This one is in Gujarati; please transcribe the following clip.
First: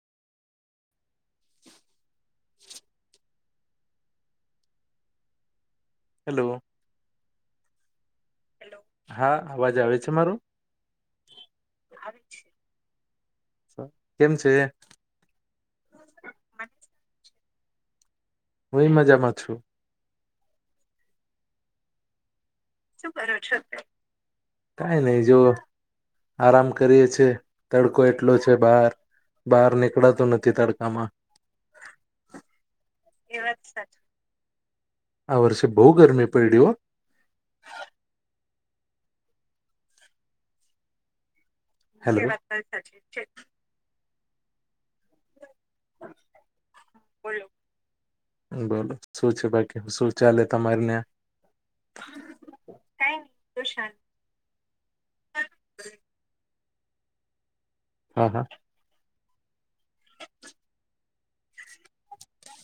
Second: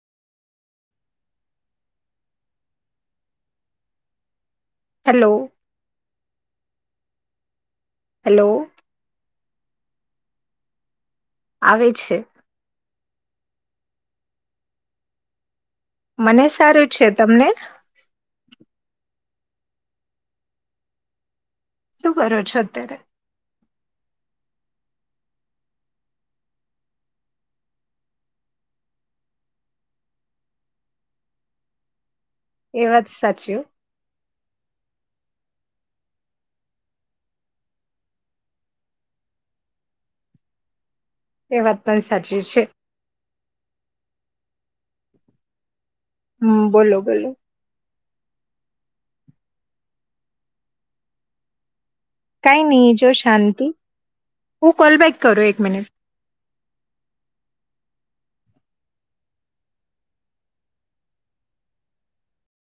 [inaudible] હેલો હેલો હેલો હા અવાજ આવે છે મારો? આવે છે. કેમ છે? મને સારું છે તમને? હું એ મજામાં છું. શું કરો છો અત્યારે? કાઈ નહી જો આરામ કરીએ છીએ તડકો એટલો છે બહાર બહાર નીકળાતું નથી તડકામાં એ વાત સાચી હો, આ વર્ષે બહ ગરમી પયડી હો? એ વાત પણ હેલો. સાચી છે હમ બોલો બોલો બોલો શું છે બાકી શું ચાલે તમારી વેબસાઈટમાં કઈ નહી જો શાંતિ હું કોલબેક કરો એક મિનિટ હા હા